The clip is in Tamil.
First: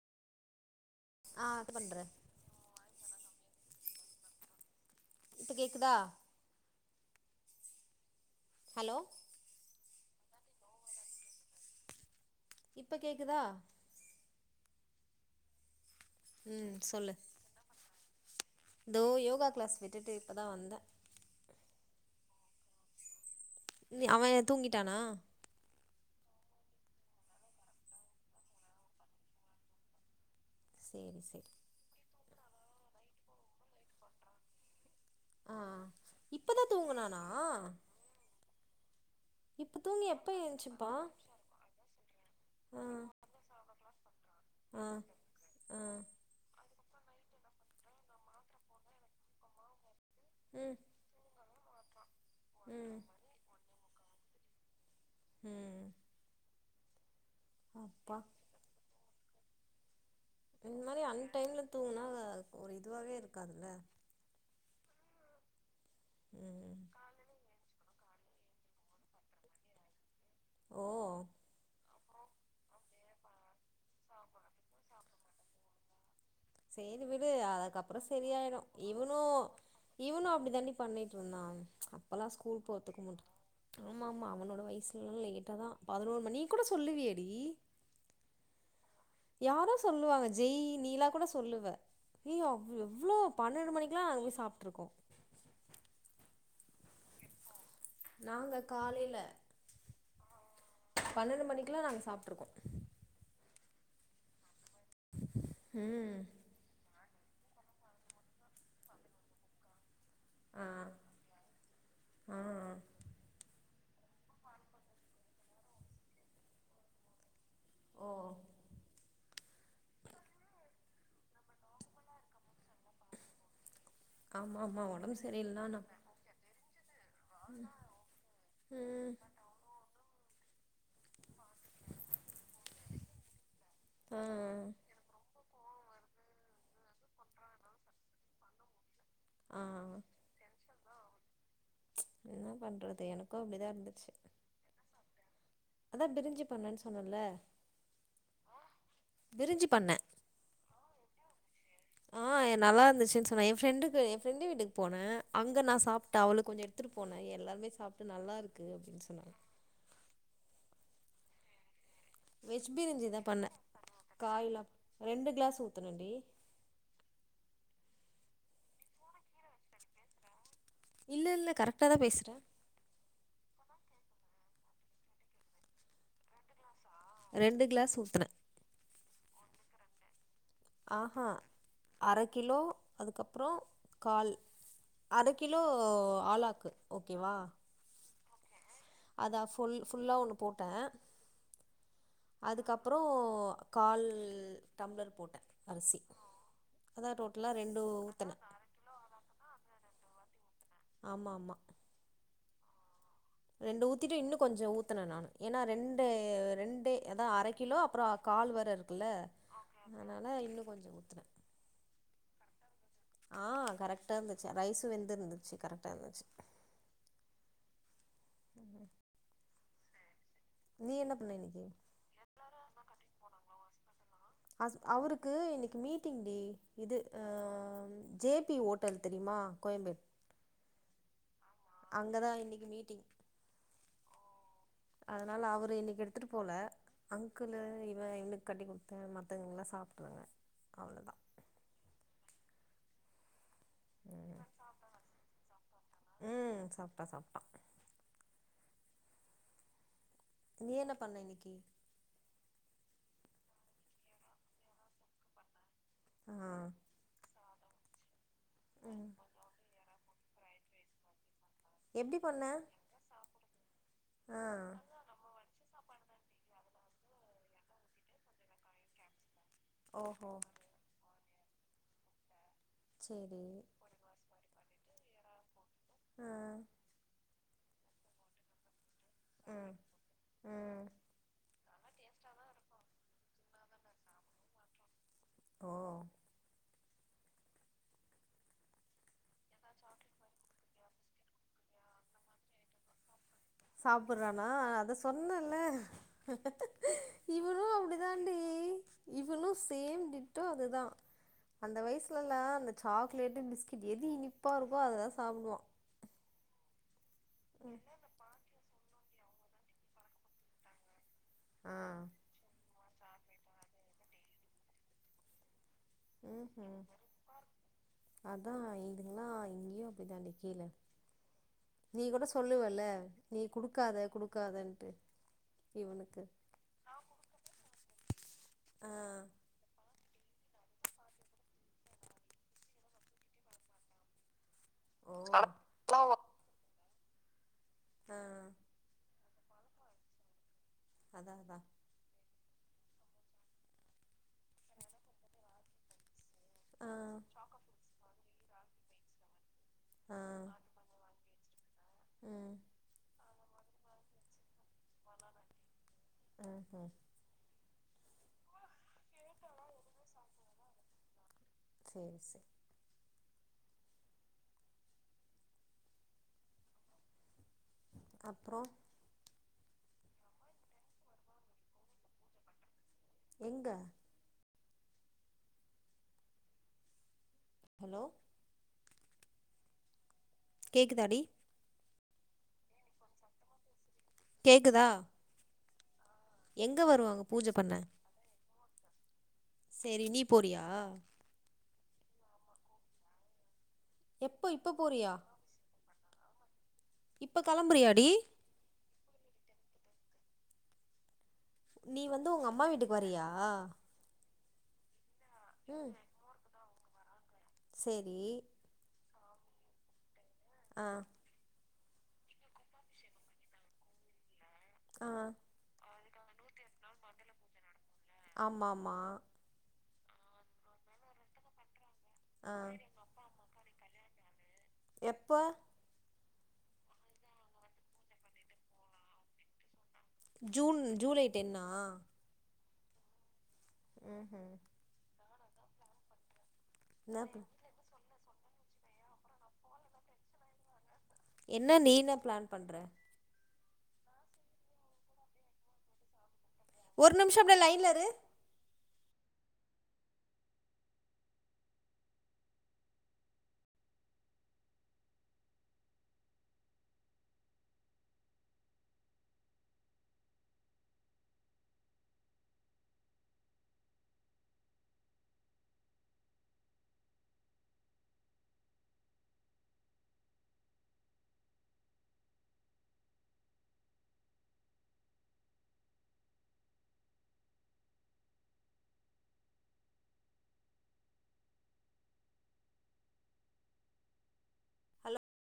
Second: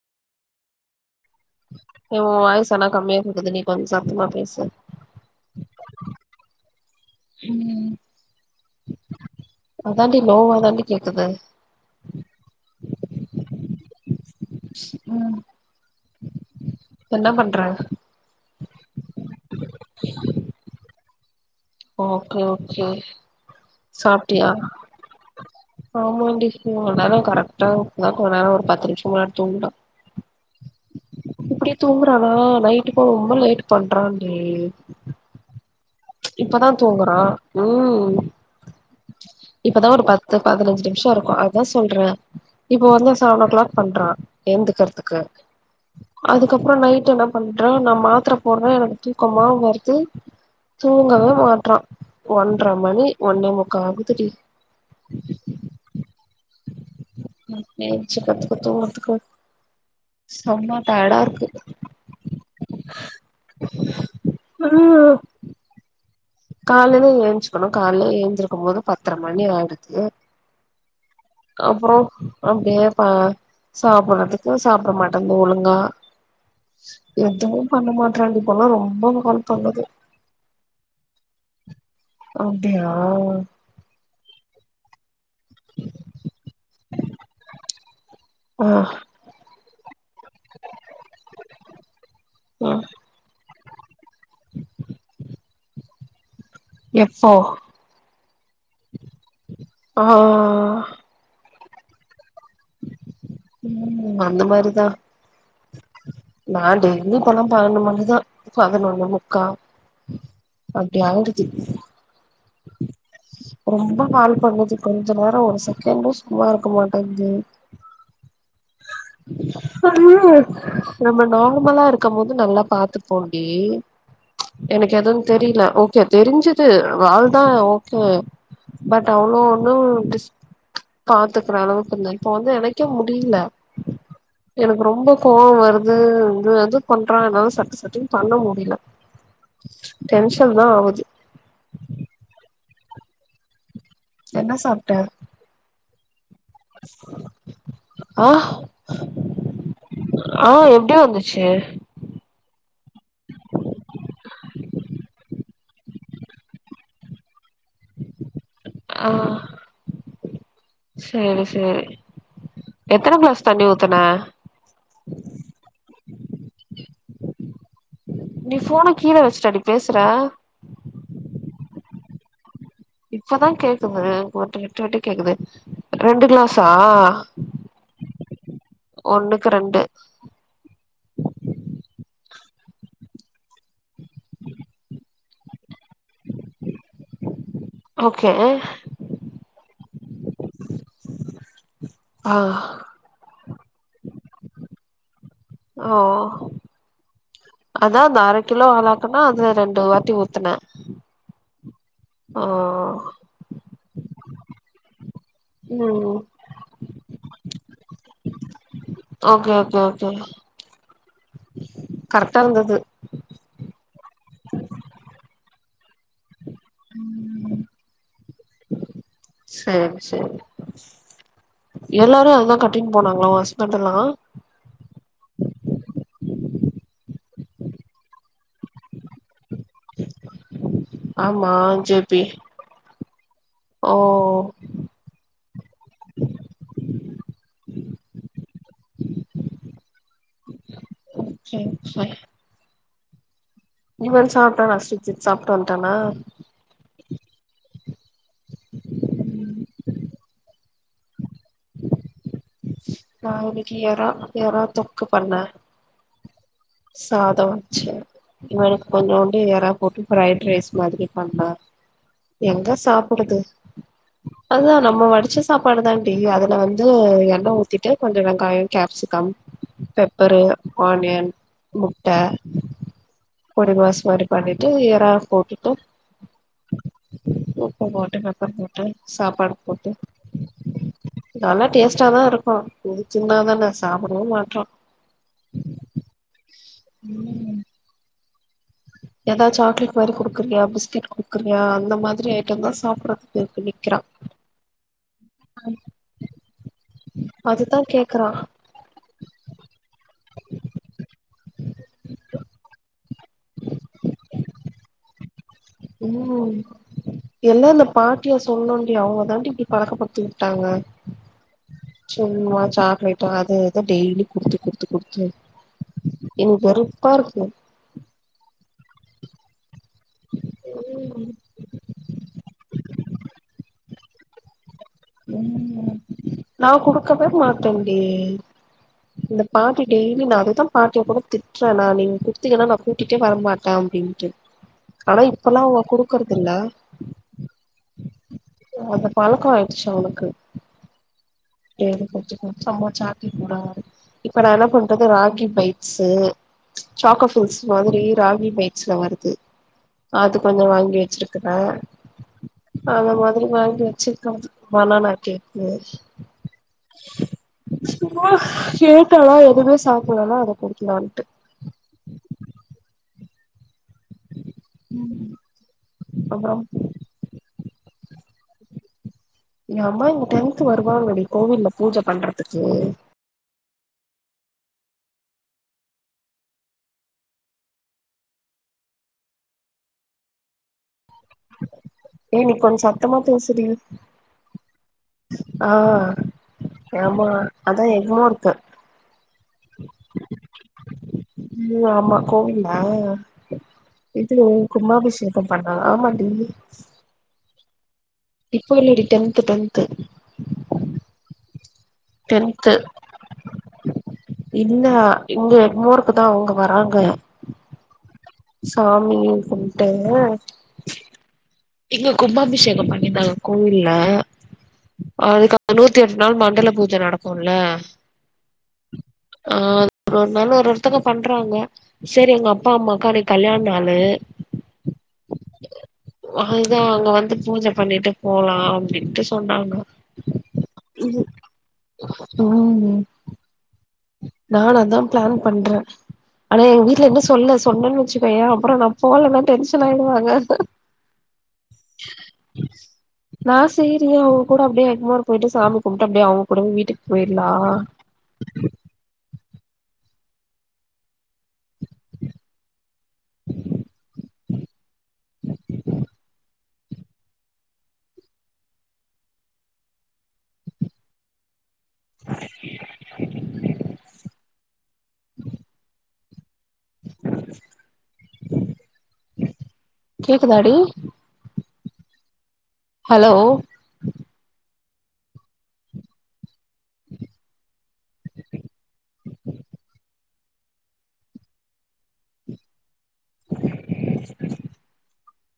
ஆ இது பண்றே ஏ ஒ வாய்சு ஏனா கம்மியா கேக்குது டி கொஞ்ச் சத்தமா பேசு இப்ப கேக்குதா ம் ஹலோ அதான்டி லோவா தான்டி கேக்குது இப்ப கேக்குதா ம் ம் சொல்லு என்ன பண்ற இதோ யோகா கிளாஸ் விட்டுட்டு இப்ப தா வந்த ஓகே ஓகே அவன் சாப்டியா தூங்கிட்டானா ஆமான்டி இவ வர கரெக்ட்டா இப்ப கொஞ்ச நேர ஒரு பத்து நிமிஷொ முன்னாடி தூங்குறா சேரி சே இப்பே தூங்குறானா நைட்டுக்கு போ ரொம்ப லேட் பண்றான்டி ஆ இப்பதா தூங்குனானா உம் இப்ப இப்பதா ஒரு தூங்கி எப்ப பத்து பதினஞ்சு ஏஞ்ச்சுப்பா நிமிஷம் இருக்கு அதா சொல்றே ஆ இப்போ வந்து செவன் ஓ க்ளாக் பண்றா ஆ எந்துகிறதுக்கு ஆ அதுக்கப்றோ நைட் என்ன பண்றா நம த்திர போடுறே எனக்கு தூக்கமா வருது ம் தூங்கவே மாற்றா ஒன்ற ம் மணி ஒன்னே முக்கா ஆகுதுடி ம் அப்பா [unintelligible] இந்த செம்ம மாரி டயர்டா இருக்கு அன்டைம்ல தூங்குனா ஒரு இதுவாவே இருக்காதுல்ல நில்லு ம் காலைல ஏஞ்சுக்கணு கால்ல ஏந்திருக்க போது பத்தரை மணி ஆயிடுது ஓ அப்புறோ அப்டியே பா சாப்றதுக்கு சாப்ட மாட்டேங்கு ஒழுங்கா சேரி விடு எதுவு பண்ண அதுக்கப்றோ மாட்றான்டி சரியாய்டு இப்பல்லா ரொம்ப இவுனு கால் பண்ணுது இவுனு அப்டி தான்டி பண்ணிட்டு இருந்தான் இப்பலா ஸ்கூல் அப்டியா போறதுக்கு முட்டு ஆமா ஆமா அவனோட வயசு லேட்டா தான் பதினோரு மணி கூட சொல்லுவியேடி ஆ யாரோ சொல்லுவாங்க ஜெய் நீலா கூட சொல்லுவ ஏ அ ஆ எவ்ளோ பா பன்னெண்டு மணிக்லா அங்க சாப்ட்ருக்கோ எப்போ நாங்க காலேல ஆ பன்னெண்டு மணிக்லா நாங்க சாப்ட்ருக்கோ ம் அந்த மாரிதா ம் நா டெய்லி இப்பல்லா பன்ணென்டு மணிதா பதினொன்னு முக்கா ஆ அப்டி ஆய்டுது ஆ ரொம்ப வால் பண்ணுது கொஞ்ச நேர ஒரு செகண்டு சும்மா இருக்க மாட்டேங்குது ஓ சொல்லு நம்ம நார்மலா இருக்கம்போது நல்லா பாத்துப்போன்டி ஆமா ஆமா எனக்கு எது ஒடம்பு தெரில சரியில்லனா ஓகே தெரிஞ்சுது வால்தா ஓகே பட் ம் அவ்ளோ ஒன்னு டிஸ் பாத்துக்குற அளவுக்கு இல்ல இப்ப வந்து எனக்கு கே முடில ஆ எனக்கு ரொம்ப கோவ வருது இது அது பண்றா என்னால சட்டு சட்டுன்னு பண்ண முடில [unintelligible] ம் ச் என்ன பண்றது எனக்கு அப்டிதா இருந்துச்சு என்ன சாப்ட அதா பிரிஞ்சு பண்ணேன்னு சொன்னேல ஆ பிரிஞ்சு பண்ணே ஆ எப்டி வந்துச்சு ஆன் எ நல்லா இருந்துச்சு சொன்னேன் என் ஃப்ரெண்டுக்கு என் ஃப்ரெண்டு வீட்டுக் போனே அங்க நான் சாப்ட்ட அவளுக்கு கொஞ்சம் எடுத்து போன எல்லார்மே சாப்ட்டு நல்லா இருக்கு அப்டின்னு ஆ சொன்னாங்க சேரி சேரி வெஜ் பிரிஞ்சி எத்தன தான் கிளாஸ் பண்ணே தண்ணி ஊத்துன காய்லாம் ரெண்டு கிளாஸ் ஊத்ணண்டி நீ ஃபோன கீழ வச்சுட்டாடி பேசுற இல்ல இல்ல கரெக்டா தா பேசுறே இப்பதா கேக்குது ஒ விட்டு விட்டு கேக்குது ரெண்டு கிளாஸ்ஸா ரெண்டு கிளாஸ் ஊத்துன ஒன்னுக்கு ரெண்டு ஆஹூ அர கிலோ அதுக்கப்புறோ கால் அட கிலோ ஆலாக்கு ஓகேவா ஓகே அதா ஃபுல் ஃபுல்லா ஒன்னு போட்டே ஆ அதுக்கப்றோ கால் டம்ளர் போட்டே அரிசி ஓ அதா டோட்டலா ரெண்டு ஊத்தன அப்பனா அதுல ரெண்டு வாட்டி ஊத்தனே ஆமா ஆமா ஓ ரெண்டு ஊத்திட்டு இன்னு கொஞ்ச ஊத்தன நானு ஏன்னா ரெண்டு ம் ரெண்டு ஏதா அரை கிலோ அப்ற கால் வேர இருக்குல்ல ஓகே அதனால இன்னு கொஞ்ச ஊத்துன கரெட்டா இருந்தது ஆ கரக்டா இருந்துச்சு ரைஸ்சு வெந்து இருந்துச்சு கரெக்டா இருந்துச்சு ம் சேர் சேர் என்ன பண்ண இன்னைக்கி எல்லாரு அததா கட்டின் போனாங்களா உ ஹஸ்பெண்டல்லா ஹஸ் அவுருக்கு இன்னிக் மீட்டிங் டி இது அ ஜேபி ஓட்டல் தெரியுமா கோயம்பேட் ஆமா ஜேபி அங்கதா இன்னைக்கு மீட்டிங் ஓ அதனால அவுரு இன்னிக் எடுத்துட் போல அங்குளு இவ இவனுக் கட்டி குடுத்த மத்தவங்கல்லா சாப்ட்டுவாங்க அவ்ளோதா ஒகே ஒகே இவர் ம் சாப்ட்டானா சுஜன் சாப்ட்டு வன்ட்டானா ட்ட சாப்ட்டா நீ என்ன பண்ண இன்னக்கி நா இன்னிக்கி எறா எறா தொக்கு பண்ணே ஆ சாதம் வச்சு இவனுக்கு ம் கொஞ்சோண்டு ஏறா போட்டு பிரைட் ரைஸ் மாரி பண்ண எப்டி பண்ண எங்க சாப்புடுது ஆ அதா நம்ம வடிச்ச சாப்பாடுதா டி அதுல வந்து எண்ண ஊத்திட்டு கொஞ்ச வெங்கய கேப்சிகம் ஓஹோ பெப்பரு ஆனியன் முட்ட சேரி பொடி மாஸ் மாரி பண்ணிட்டு எறா போட்டுட்டு அ உப்பு போட்டு பெப்பர் போட் டு சாப்பாடு ம் போட்டு ம் நல்லா டேஸ்ட்டா தா இருக்கு தின்னாதான சாப்படவே மாட்றா ஓ ம் எதா சாக்லேட் மாரி குடுக்குறியா பிஸ்கட் குடுக்குறியா அந்த மாதிரி ஐட்டம் தா சாப்பற்றதுக் நிக்கிறா றானா அத சொன்னேல்ல இவனு அதுதா கேக்குறா அப்டிதான்டி இவனு சேம் டிட்டோ அதுதா அந்த வயசுலல அந்த சாக்லேட் பிஸ்கட் எது இனிப்பா இருக்கோ அதா சாப்டுவோ உ எல்லா அந்த பாட் ட்டியா சொல்ணுடி அவுங்க தான்டி இப்டி பழக்கப் படுத்தி உட்டாங்க ஆ சும்ம சாக்லேட்டு அது இது‌ டெய்லி குடுத்து குடுத்து குடுத்து உ ஹு எனக்கு வெறுப்பா இருக்கு அதா இதுங்கல்லா இங்கேயு அடி தாண்டி கீழ நீ கூட சொல்லுவல்ல நீ குடுக்காத குடுக்காத உ நா குடுக்கவே மாட்டேன்டி ஆ இந்த பாட்டி டெய்லி நா அத தா பாட்டிய கூட திட்றே நா நீங்க குட்த்திங்கன்னா நா கூட்டிட்டே வர மாட்டே அப்டின்ட்டு ஓ ஆனா ஆ இப்பல்லா அவுங்க குடுக்குறதுல்ல ஆ அந்த பழக்கோ ஆயிடுச்சு அவளுக்கு அதாக்கா டெய்லி கொஞ்சோ கொஞ்சம்ம சாக்கி கூடா இப்ப நா என்ன பண்றது ரக்கி பைட்ஸ் ஆ சக்கோஃல்ஸ் மாதிரி ராகி பைட்ஸ்ல வருது அது கொஞ்சோ வாங்கி வெச்சிருக்கறே உ அந்த மாதிரி வாங்கி வெச்சிருக்கே பனானா கேக்கு ஆ கேட்டல்லா எதுவுமே சாப்பிட்லேன அத குடுக்கலான்னுட்டு செரி செரி அப்றோ அப்றோ எங்க அம்மா இங்க டென்த் வருவாங்க டி கோவில்ல பூஜ பண்றதுக்கு எங்க ஹலோ கேக்குதாடி ஏ நீ கொஞ்ச சத்தமா பேசுடி கேக்குதா ஆ எங்க வருவாங்க ஆமா பூஜ அதா எக்மோர்க்கு செரி நீ போறியா ம் அமா கோவில்ல எப்போ வீட்ல இப்ப போறியா கும்பாபிஷேகம் இப்ப பண்ணத ஆமா டி இப்ப கிளம்புறியாடி இப்ப இல்லாடி டென்து டென்தூ நீ வந்து உங்க அம்மா டென்த்து வீட்டுக்கு வரியா இல்ல இங்க எக்மோருக்கு தா அவுங்க வராங்க செரி சாமினு சொல்லிட்டு ஆ இங்க கும்பாபிஷேக பண்ணிருந்தங்க கோவில்ல ஆ அதுக்கு நூத்தி எட்டு நாள் மண்டல பூஜ நடக்குலே ஆமா ஆமா ஆ ஒரு நாள் ஒரு ஒருத்தங்க இடத் பண்றாங்க செரி எங்க ஆ அப்பா அம்மாக்கு அன்னைக்கு கல்யாண நாளு எப்ப வாங்க அங்க வந்து பூஜ பண்ணிட்டு போலா அப்டின்ட்டு சொன்னாங்க ஜூன் ஜூலை டென்னா ம் ம் ம் நானு அதா பிளான் பண்றே ஆனா எங்க வீட் ட்ல இன்னு என்ன சொல்ல சொன்னேன் வெச்சுக்கோய அப்றோ நா போலனா டென்ஷன் ஆயடுவாங்க என்னா நீ என்ன பிளான் பண்றே நா சேரி அவங் கூட அப்டியே எக்மோர் போயிட்டு சாமி கும்புட்டு அப்டியே அவங்க கூடயே வீட்டுக்கு ஒரு நிமிஷம் போயிர்லா அப்டியே லைன்ல இரு கேக்குதாடி ஹலோ